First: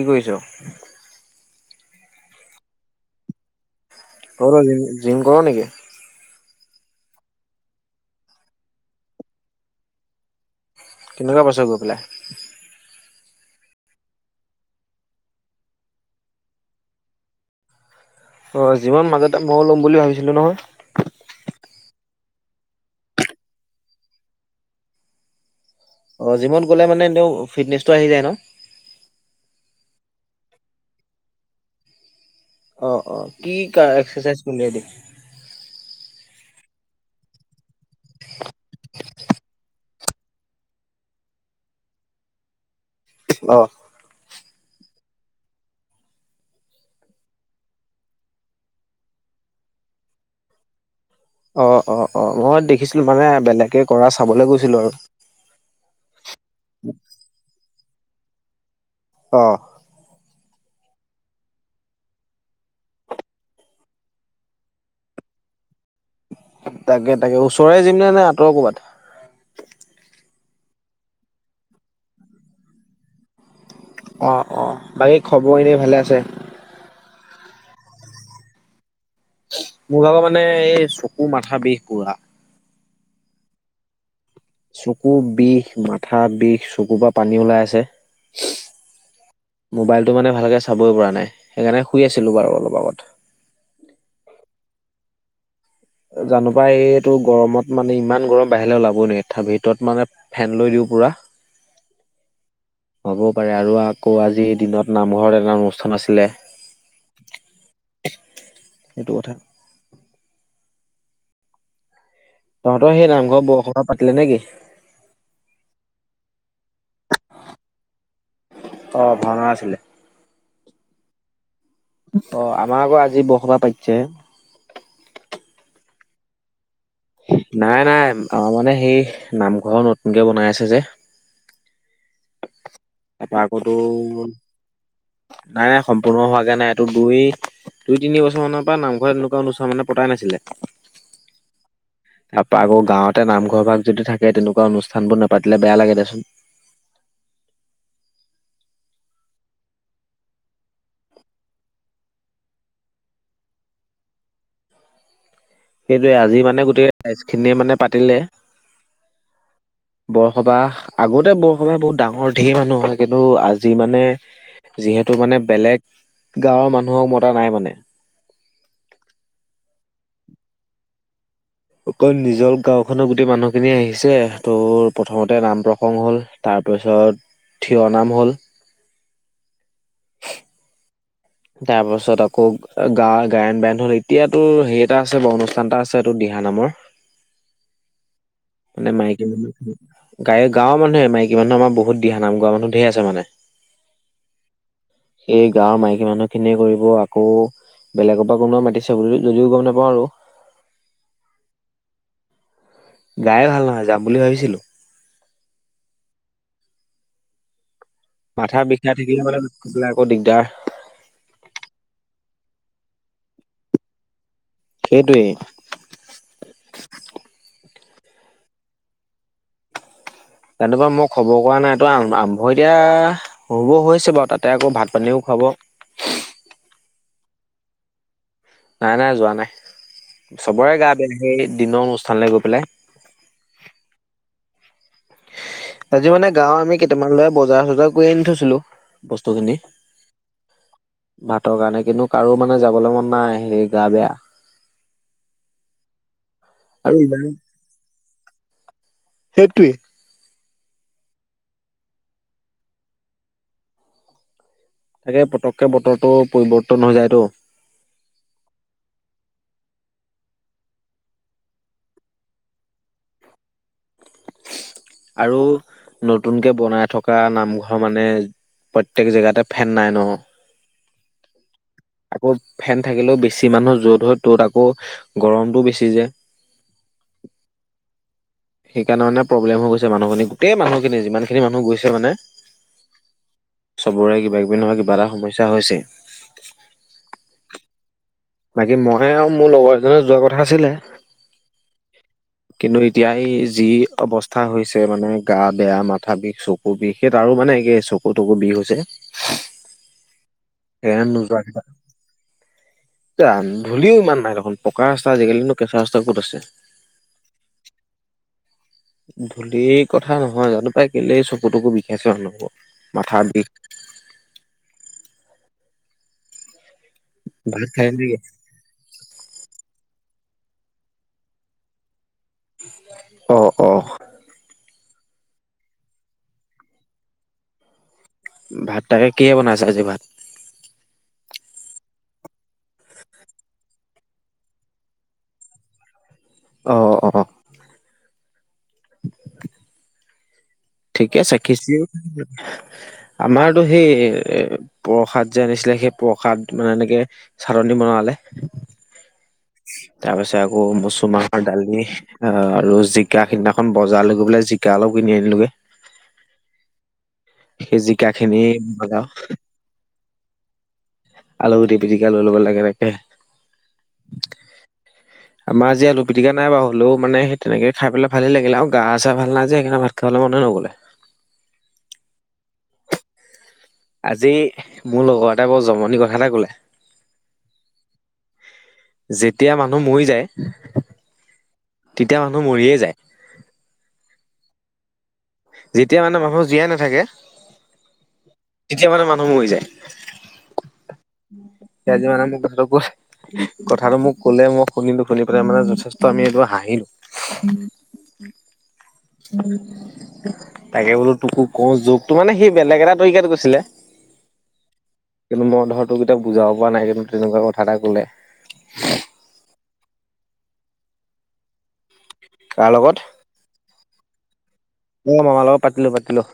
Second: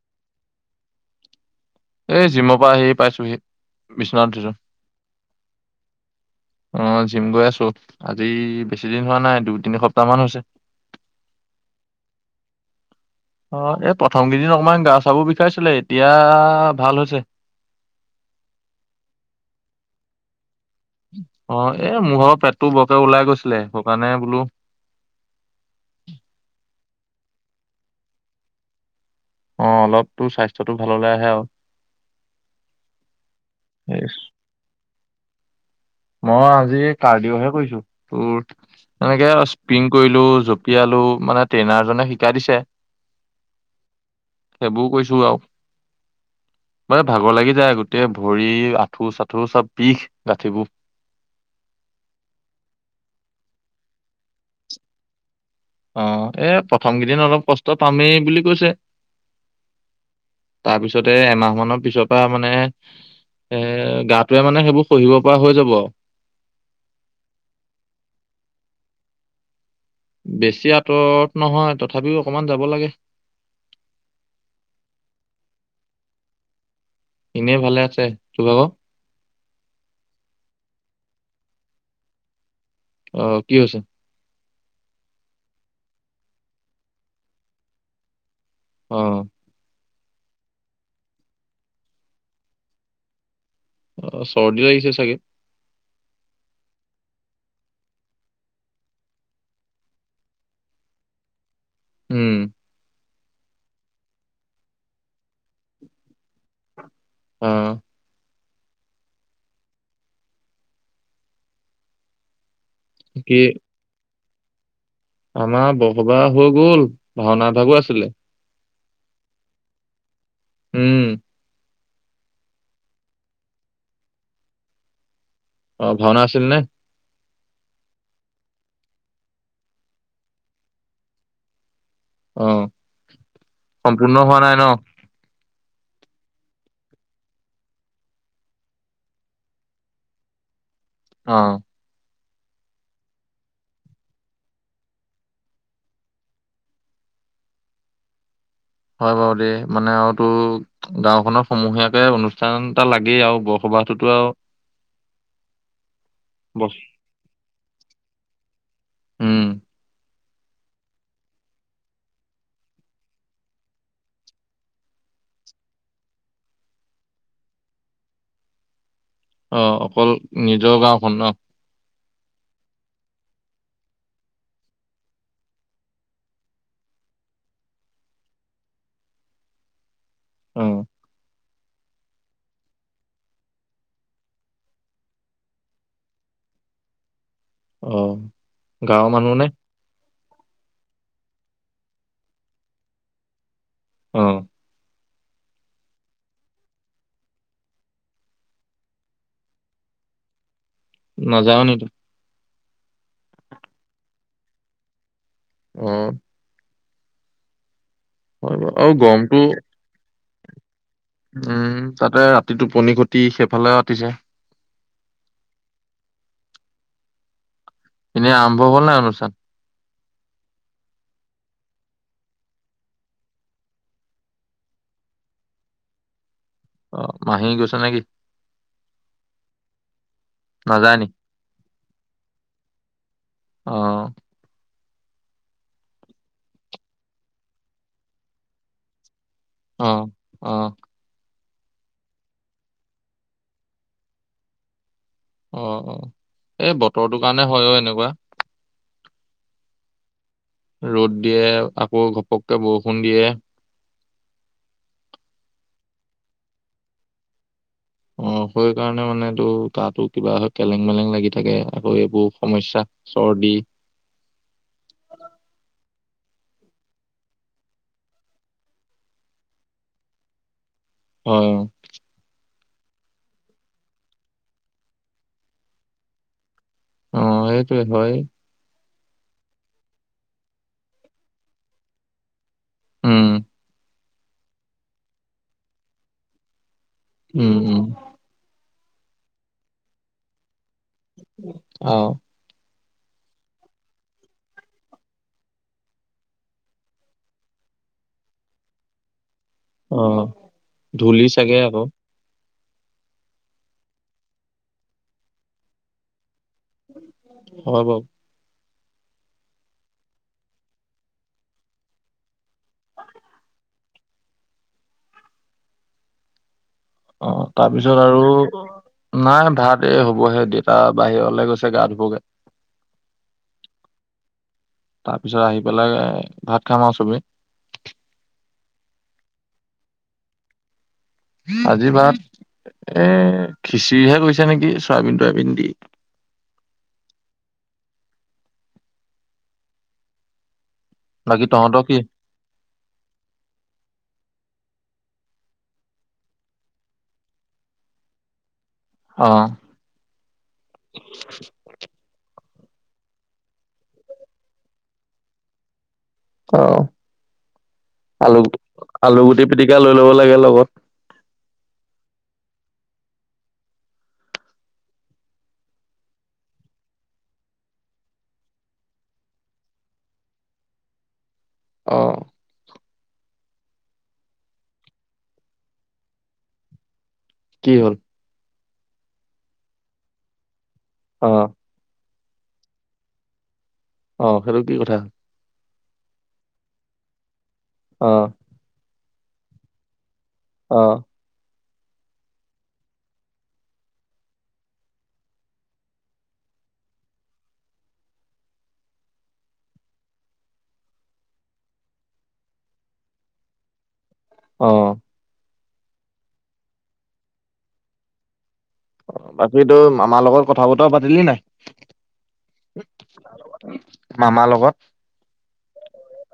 কি কৰিছ? এই জিমৰ পৰা আহি পাইছোঁহি বিচনাত উঠিছোঁ। অ' জিম জিম কৰ নেকি? অ' জিম গৈ আছোঁ, আজি বেছি দিন হোৱা নাই দুই, তিনি সপ্তাহ মান হৈছে। কেনেকুৱা পাইছা গৈ পেলাই? অ' এই প্ৰথম কেইদিন অকমান গা চা বোৰ বিষাইছিলে, এতিয়া ভাল হৈছে। অ' জিমৰ মাজতে মইয়ো ল'ম বুলি ভাবিছিলোঁ নহয়। অ' এ মোৰ ভাগৰ পেটতো বৰকে ওলাই গৈছিলে, সেইটো কাৰণে বোলোঁ। অ' জিমত গ'লে মানে এনেও ফিটনেছটো আহি যায় ন। অ' অলপ তোৰ স্বাস্থ্যটো ভাললে আহে আৰু। অ' অ' কি কাৰ এই এক্সাৰচাইজ কোনে দিয়ে? মই আজি কাৰ্ডিঅ'হে কৰিছোঁ, তোৰ এনেকে স্পিং কৰিলোঁ, জঁপিয়ালো মানে ট্ৰেইনাৰ জনে শিকাই দিছে। অ'হ সেইবোৰ কৰিছোঁ আৰু। মানে ভাগৰ লাগি যায় গোটেই ভৰি আঁঠু-চাঠু চব বিষ গাঁঠিবোৰ। অ' অ' অ' মই দেখিছিলোঁ মানে বেলেগে কৰা চাবলৈ গৈছিলোঁ আৰু। অ' এ প্ৰথম কেইদিন অলপ কষ্ট পামেই বুলি কৈছে। অ' তাৰ পিছতে এমাহ মানৰ পিছৰ পৰা মানে এ গাটোৱে মানে সেইবোৰ সহিব পৰা হৈ যাব আৰু। তাকে-তাকে ওচৰৰে জিমনে নে আঁতৰ ক'ৰবাত? বেছি আঁতৰত নহয়, তথাপিও অকমান যাব লাগে। অ' অ' বাকী খবৰ এনেই ভালে আছে? এনেই ভালে আছে। তোৰ ভাগৰ? মোৰ ভাগৰ মানে এই চকু, মাথা বিষ পোৰা। অ' কি হৈছে? চকু বিষ, মাথা বিষ, চকুৰ পৰা পানী ওলাই আছে। অ' মোবাইলটো মানে ভালকে চাবই পৰা নাই, সেইকাৰণে শুই আছিলোঁ বাৰু অলপ আগত। অ' চৰ্দি লাগিছে চাগে? জানোঁ পাই এইটো গৰমত মানে ইমান গৰম বাহিৰে ওলাবই নোৱাৰি। তাৰ ভিতৰত মানে ফেন লৈ দিওঁ পুৰা। উম' হ'বও পাৰে আৰু আকৌ আজিৰ দিনত নামঘৰত এটা অনুষ্ঠান আছিলে। অ' সেইটো কথা। তহঁতৰ সেই কি নামঘৰ বৰসবাহ পাতিলে নে কি? আমাৰ বৰসবাহ হৈ গ'ল, ভাওনা এভাগো আছিলে। অ' ভাওনা আছিলে। উম' অ' আমাৰ আকৌ আজি বৰসবাহ পাতিছেহে। অ ভাওনা আছিল নে? নাই নাই আমাৰ মানে সেই নামঘৰ নতুনকে বনাই আছে যে, অ তাৰপা আকৌ তো সম্পূৰ্ণ হোৱা নাই ন। নাই নাই সম্পূৰ্ণ হোৱাগে নাই এইটো দুই, দুই তিনি বছৰ মানৰ পৰা নামঘৰত এনেকুৱা অনুষ্ঠান মানে পতাই নাছিলে। অ, তাৰপা আকৌ গাঁৱতে নামঘৰ ভাগ যদি থাকে, তেনেকুৱা অনুষ্ঠানবোৰ নেপাতিলে বেয়া লাগে দেচোন। হয় বাৰু দেই মানে আৰুতো, গাও খনৰ সমূহীয়াকে অনুষ্ঠান এটা লাগেই আৰু বৰসবাহটোতো আৰু। সেইটোৱে আজি মানে বস গোটেই ৰাইজ খিনিয়ে মানে পাতিলে। উম, বৰসবাহ আগতে বৰসবাহ বহুত ডাঙৰ ধেৰ মানুহ হয়। কিন্তু আজি মানে, যিহেতু মানে বেলেগ গাঁৱৰ মানুহক মতা নাই মানে। অ অকল নিজৰ গাওঁখনৰ ন। অকল নিজৰ গাওঁখনৰ গোটেই মানুহখিনি আহিছে, তোৰ প্ৰথমতে নাম প্ৰসংগ হ'ল। তাৰপিছত থিয় নাম হ'ল। উম। তাৰ পাছত আকৌ গাৱৰ গায়ন বায়ন হল, এতিয়াতো হেই এটা আছে বাও অনুষ্ঠান এটা আছে এইটো দিহা নামৰ। অ, গাঁৱৰ মাইকী নে মানুহ গাই গাঁৱৰ মানুহে মইকী মানুহ আমাৰ বহুত দিহানাম মানুহ ধেই আছে মানে। অ এই গাৱৰ মাইকী মানুহ খিনিয়ে কৰিব আকৌ, বেলেগৰ পৰা কোনোবা মাতিছে, বুলি যদিও গম নাপাওঁ আৰু। নাযাও নেকি? গায়ে ভাল নহয়, যাম বুলি ভাবিছিলো। উম। হয় মাথা বাৰু আৰু বিষাই থাকিলে গৰমটো মানে সিফালে আকৌ দিগদাৰ। উম তাতে ৰাতি টোপনি খটি সেইফালে আতিছে। সেইটোৱেই। এনেই আৰম্ভ হল নাই অনুষ্ঠান? জানোৱা মই খবৰ কৰা নাই। তই আৰম্ভ এতিয়া, হ'ব হৈছে বাৰু তাতে আকৌ ভাত পানীও খুৱাব। অ মাহী গৈছে নেকি? নাই নাই যোৱা নাই চবৰে গা নাযায় নি বেয়া, সেই দিনৰ অনুষ্ঠানলৈ গৈ পেলাই। অ, আজি মানে গাঁওৰ আমি কেইটামান ল'ৰাই বজাৰ চজাৰ কৰি আনি থৈছিলো বস্তুখিনি, অহ অহ। ভাতৰ কাৰণে কিন্তু কাৰো মানে যাবলৈ মন নাই হে গা বেয়া। অ অঁ এই বতৰটো কাৰণে হয় অ এনেকুৱা। সেইটোৱেই। ৰ'দ দিয়ে আকৌ ঘপককে বৰষুণ দিয়ে। তাকে পতকে বতৰটো পৰিৱৰ্তন হৈ যায়তো। অ', সেই কাৰণে মানেটো গাটো কিবা হয় কেলেং-মেলেং লাগি থাকে, আকৌ এইবোৰ সমস্যা। চৰ্দি। আৰু নতুনকে বনাই থকা নামঘৰ মানে। প্ৰত্যেক জেগাতে ফেন নাই ন'। অ' আকৌ ফেন থাকিলেও বেছি মানুহৰ য'ত হয় ত'ত আকৌ গৰমটো বেছি যে। অ', সেইটোৱে হয়',। সেইকাৰণে মানে প্ৰব্লেম হয় গৈছে। মানুহ খিনি, গোটেই মানুহ খিনি যিমানখিনি মানুহ গৈছে মানে। উম', চবৰে কিবা কিবি নহয় কিবা এটা সমস্যা হৈছে। উম', উম', বাকী মইহে আৰু মোৰ লগৰ এজনে যোৱা কথা আছিলে। অ', কিন্তু এতিয়া এই যি অৱস্থা হৈছে মানে গা বেয়া মাথা বিষ চুক। বিষে তাৰো মানে একেই চকু-তকু বিষ হৈছে। অ', সেইকাৰণে ধূলি চাগে আকৌ। এৰা ধূলিও ইমান নাই দেখোন পকা ৰাস্তা আজিকালি কেঁচা ৰাস্তা ক'ত আছে। হয়', বাৰু। ধূলি কথা নহয় জানো পাই কেলে চকু-তকু বিষাইছে হব মাথা বিষ। অ', ভাত খাই তাৰপিছত নেকি? আৰু। নাই ভাত এ' হ'বহে দেউতা বাহিৰলে গৈছে গা ধুবগৈ। অ', অ', তাৰ পিছত আহি পেলাই ভাত খাম আৰু চবেই। ভাত তাকে কিহে বনাইছে আজি ভাত? আজি ভাত এ' খিচিৰিহে কৈছে নেকি চৰায়বিন-তৰায়বিন দি। অ', অ', অ',। [unintelligible] ঠিকে আছে বাকী তহঁতৰ কি খিচিৰ। আমাৰতো সেই প্ৰসাদ যে আনিছিলে, সেই প্ৰসাদ মানে এনেকে। চাতনী বনালে। অ', তাৰ পাছত আকৌ মচু মাহৰ দালি। অ', আৰু জিকা সিদিনাখন বজাৰ লৈ পেলে জিকা অলপ কিনি আনিলো গে। অ', সেই জিকা খিনি আলু- বনাও আলু গুটি পিটিকা লৈ ল'ব লাগে লগত। আলু গুটি পিটিকা লৈ ল'ব লাগে তাকে। [unintelligible] আমাৰ যে আলু পিটিকা নাই বাৰু, হলেও মানে তেনেকে খাই ভালে লাগিলে আৰু গা' চা' ভাল নাই যে সেইকাৰে ভাত খাবলৈ মনে নগ'লে। অহ', আজি মোৰ লগৰ এটা বৰ জমনি কথা এটা কলে। কি হ'ল? যেতিয়া মানুহ মৰি যায়। অ', তেতিয়া মানুহ মৰিয়ে যায়। অ', সেইটো কি কথা। যেতিয়া মানে মানুহ জীয়াই নাথাকে। অ', তেতিয়া মানে মানুহ মৰি যায়। অ', তেজি মানে মোক কথাটো [unintelligible] কথাটো মোক কলে মই শুনিলোঁ। শুনি পেলাই মানে যথেষ্ট আমি এইটো হাঁহিলো। [unintelligible] তাকে বোলো তোকো কও জক তো, মানে সি বেলেগ এটা তৰিকাত গৈছিলে। অ' মই ধৰ তোক এতিয়া বুজাব পৰা নাই কিন্তু তেনেকুৱা কথা এটা ক'লে। বাকী তোৰ মামাৰ লগত কথা বতৰা পাতিলি নাই। কাৰ লগত [inaudible] মামাৰ লগত। অ' মামাৰ লগত পাতিলোঁ পাতিলোঁ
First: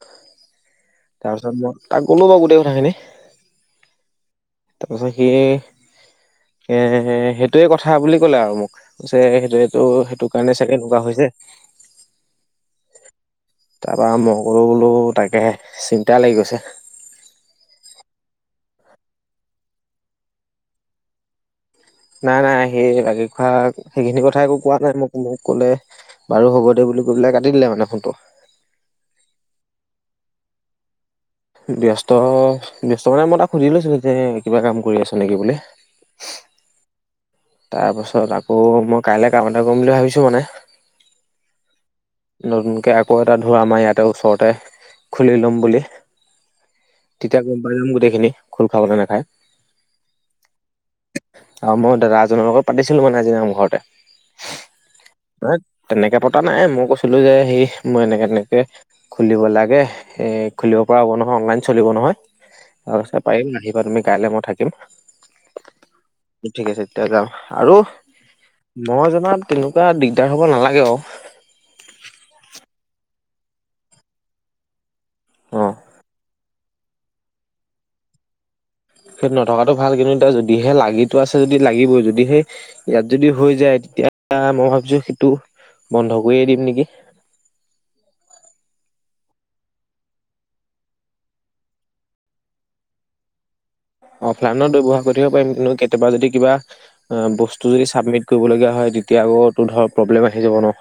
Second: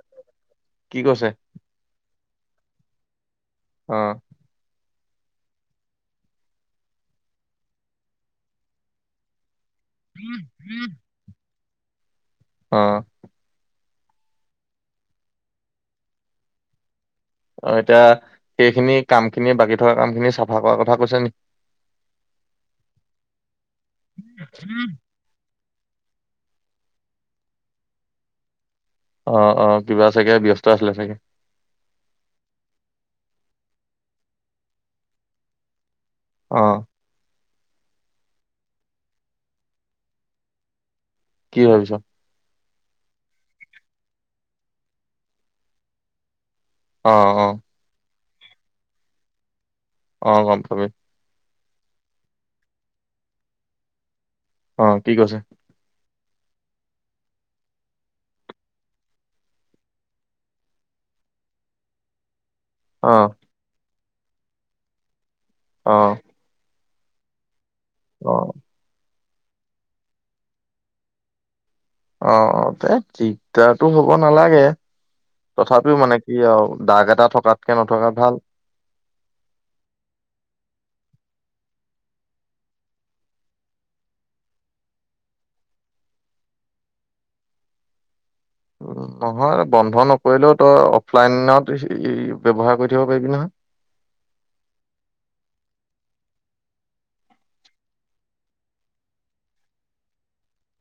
কি কৈছে? তাৰ পিছত মই তাক ক'লো বাৰু গোটেই কথাখিনি। অ'- তাৰ পিছত সি- এ সেইটোয়ে কথা বুলি কলে আৰু মোক যে সেইটোটো সেইটো কাৰণে চাগে এনেকুৱা হৈছে। অ' তাৰপা মই কলো বোলোঁ তাকে, চিন্তা লাগি গৈছে। অ' এতিয়া সেইখিনি কাম খিনি বাকী থকা কাম খিনি চাফা কৰ কথা কৈছে নেকি। নাই নাই সেই বাকী খোৱা সেইখিনি কথা একো কোৱা নাই মোক। মোক ক'লে বাৰু হ'ব দে বুলি কৈ পেলাই কাটি দিলে মানে ফোনটো। অ' অ' কিবা চাগে ব্যস্ত আছিলে চাগে ব্যস্ত ব্যস্ত মানে মই তাক সুধি লৈছোঁ যে কিবা কাম কৰি আছোঁ নেকি বোলে। অ' তাৰপাছত আকৌ মই কাইলৈ কাম এটা কৰিম বুলি ভাবিছোঁ মানে- কি ভাবিছ। নতুনকে আকৌ' এটা ধোৰা আমাৰ ইয়াতে ওচৰতে খুলি লম বুলি। অ', তেতিয়া অ', গম পাই যাম গোটেইখিনি খোল খাব নে নাখায়। অ গম পাবি। অ' মই দাদা এজনৰ লগত পাতিছিলোঁ মানে আজি নামঘৰতে। অ' কি কৈছে। নহয় তেনেকে পতা নাই মই কৈছিলোঁ যে, সেই মই এনেকে তেনেকে। খুলিব লাগে এ খুলিব পৰা হ'ব নহয় অনলাইন চলিব নহয়। অ' কৈছে পাৰিম আহিবা তুমি কাইলে মই থাকিম। অ' ঠিক আছে এতিয়া যাম। আৰু- অ'- মই জনাত তেনেকুৱা দিগদাৰ হব নালাগে আৰু। অ' অ' দে ঠিকে- এতিয়াতো হ'ব নালাগে অ তথাপিও মানে কি আৰু দাগ এটা থকাতকে নথকা ভাল। সেই নথকাতটো ভাল কিন্তু এতিয়া যদিহে লাগিটো আছে যদি লাগিবই যদি হে ইয়াত যদি হৈ যায় তেতিয়া মই ভাবিছোঁ সেইটো বন্ধ কৰিয়ে দিম নেকি। নহয় বন্ধ নকৰিলেও তই অফলাইনত [unintelligible] ব্যৱহাৰ কৰি থাকিব পাৰিবি নহয়। অফলাইনত ব্যৱহাৰ কৰি থাকিব পাৰিম কিন্তু কেতিয়াবা যদি কিবা- অ' বস্তু যদি চাবমিট কৰিবলগীয়া হয় তেতিয়া আকৌ' তোৰ ধৰ প্ৰব্লেম আহি যাব ন।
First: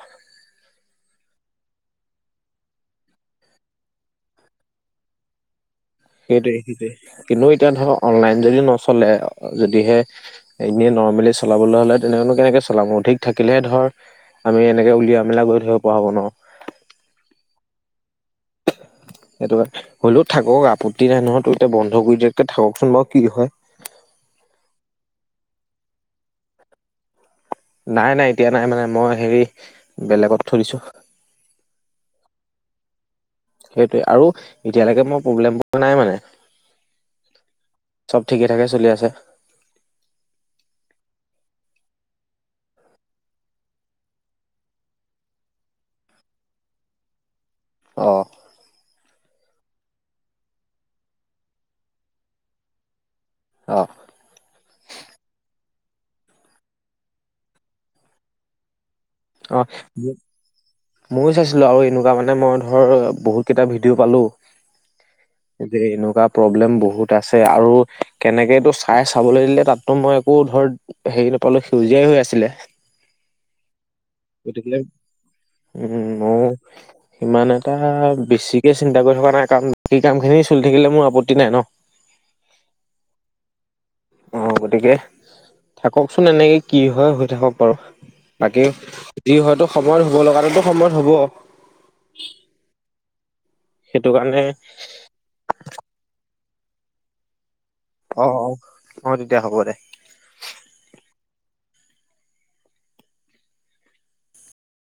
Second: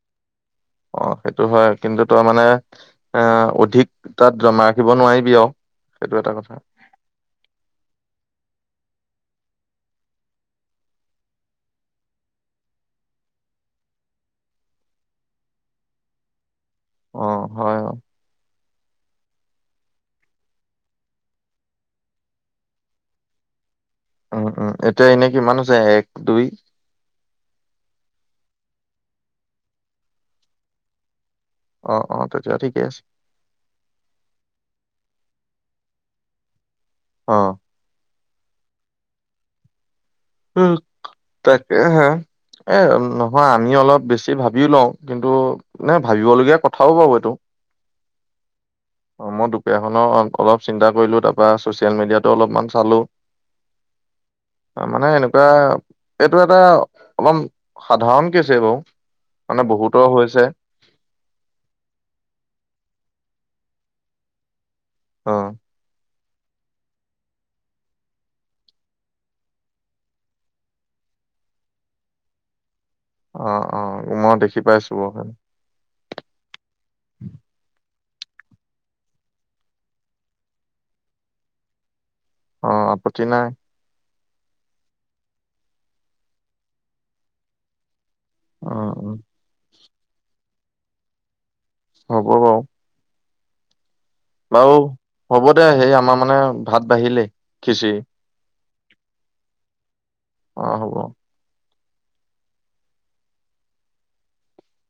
অ সেইটো হয় কিন্তু তই মানে এ অধিক তাত জমা ৰাখিব নোৱাৰিবি আৰু। সেইটো এটা সেইটোৱে কথা সেইটোৱে কিন্তু এতিয়া ধৰক অনলাইন যদি নচলে যদিহে- এনেই নৰ্মেলি চলাবলৈ হ'লে তেনেকনো কেনেকে চলাম অধিক থাকিলে ধৰ, - আমি এনেকে উলিয়াই মেলাই গৈ থাকিব পৰা হব ন। অঁ, হয়। সেইটো হলো থাকক আপত্তি নাই নহয়, ত এতিয়া বন্ধ কৰি দিয়াতকে থাককচোন বাৰু কি হয়। উম উম, এতিয়া এনে কিমান হৈছে এক দুই। নাই নাই এতিয়া নাই মানে মই হেৰি বেলেগত থৈ দিছোঁ। অ অ, তেতিয়া ঠিকে আছে। সেইটোৱে, আৰু এতিয়ালৈকে মই প্ৰব্লেম পোৱা নাই মানে। অঁ। চব ঠিকে ঠাকে চলি আছে। উম, তাকেহে। এ নহয় আমি অলপ বেছি ভাবিও লওঁ। কিন্তু নে ভাবিবলগীয়া কথাও বাৰু এইটো। অঁ। অ মই দুপৰীয়াখনৰ অলপ চিন্তা কৰিলো, তাৰপা চচিয়েল মিডিয়াতো অলপমান চালো। অ। মানে এনেকুৱা এইটো এটা, অকণ সাধাৰণ কেছে বাৰু। বহুতৰ হৈছে [inaudible] ময়ো চাইছিলোঁ আৰু এনেকুৱা মানে মই ধৰ বহুকেইটা ভিডিঅ পালোঁ। অঁ। যে এনেকুৱা প্ৰব্লেম বহুত আছে, আৰু কেনেকে এইটো চাই চাবলৈ দিলে তাততো মই একো ধৰ হেৰি নেপালো, সেউজীয়াই হৈ আছিলে। অঁ অঁ, মই দেখি গতিকে পাইছো বাৰু তাত। উম, ময়ো ইমান এটা বেছি কে চিন্তা কৰি থকা নাই কাৰণ সেই কামখিনি চলি থাকিলে মোৰ আপত্তি নাই ন। অঁ, আপত্তি নাই। অঁ, গতিকে থাককচোন এনেকে কি হয় হৈ থাকক বাৰু। বাকী অ' অ' যি হয়তো সময়ত হ'ব লগাটোতো সময়ত হ'ব। হ'ব বাৰু। সেইটো কাৰণে। বাৰু হ'ব দে, সেই আমাৰ মানে ভাত বাঢ়িলে খিচিৰি। অঁ অঁ, তেতিয়া হ'ব দে। অঁ হ'ব।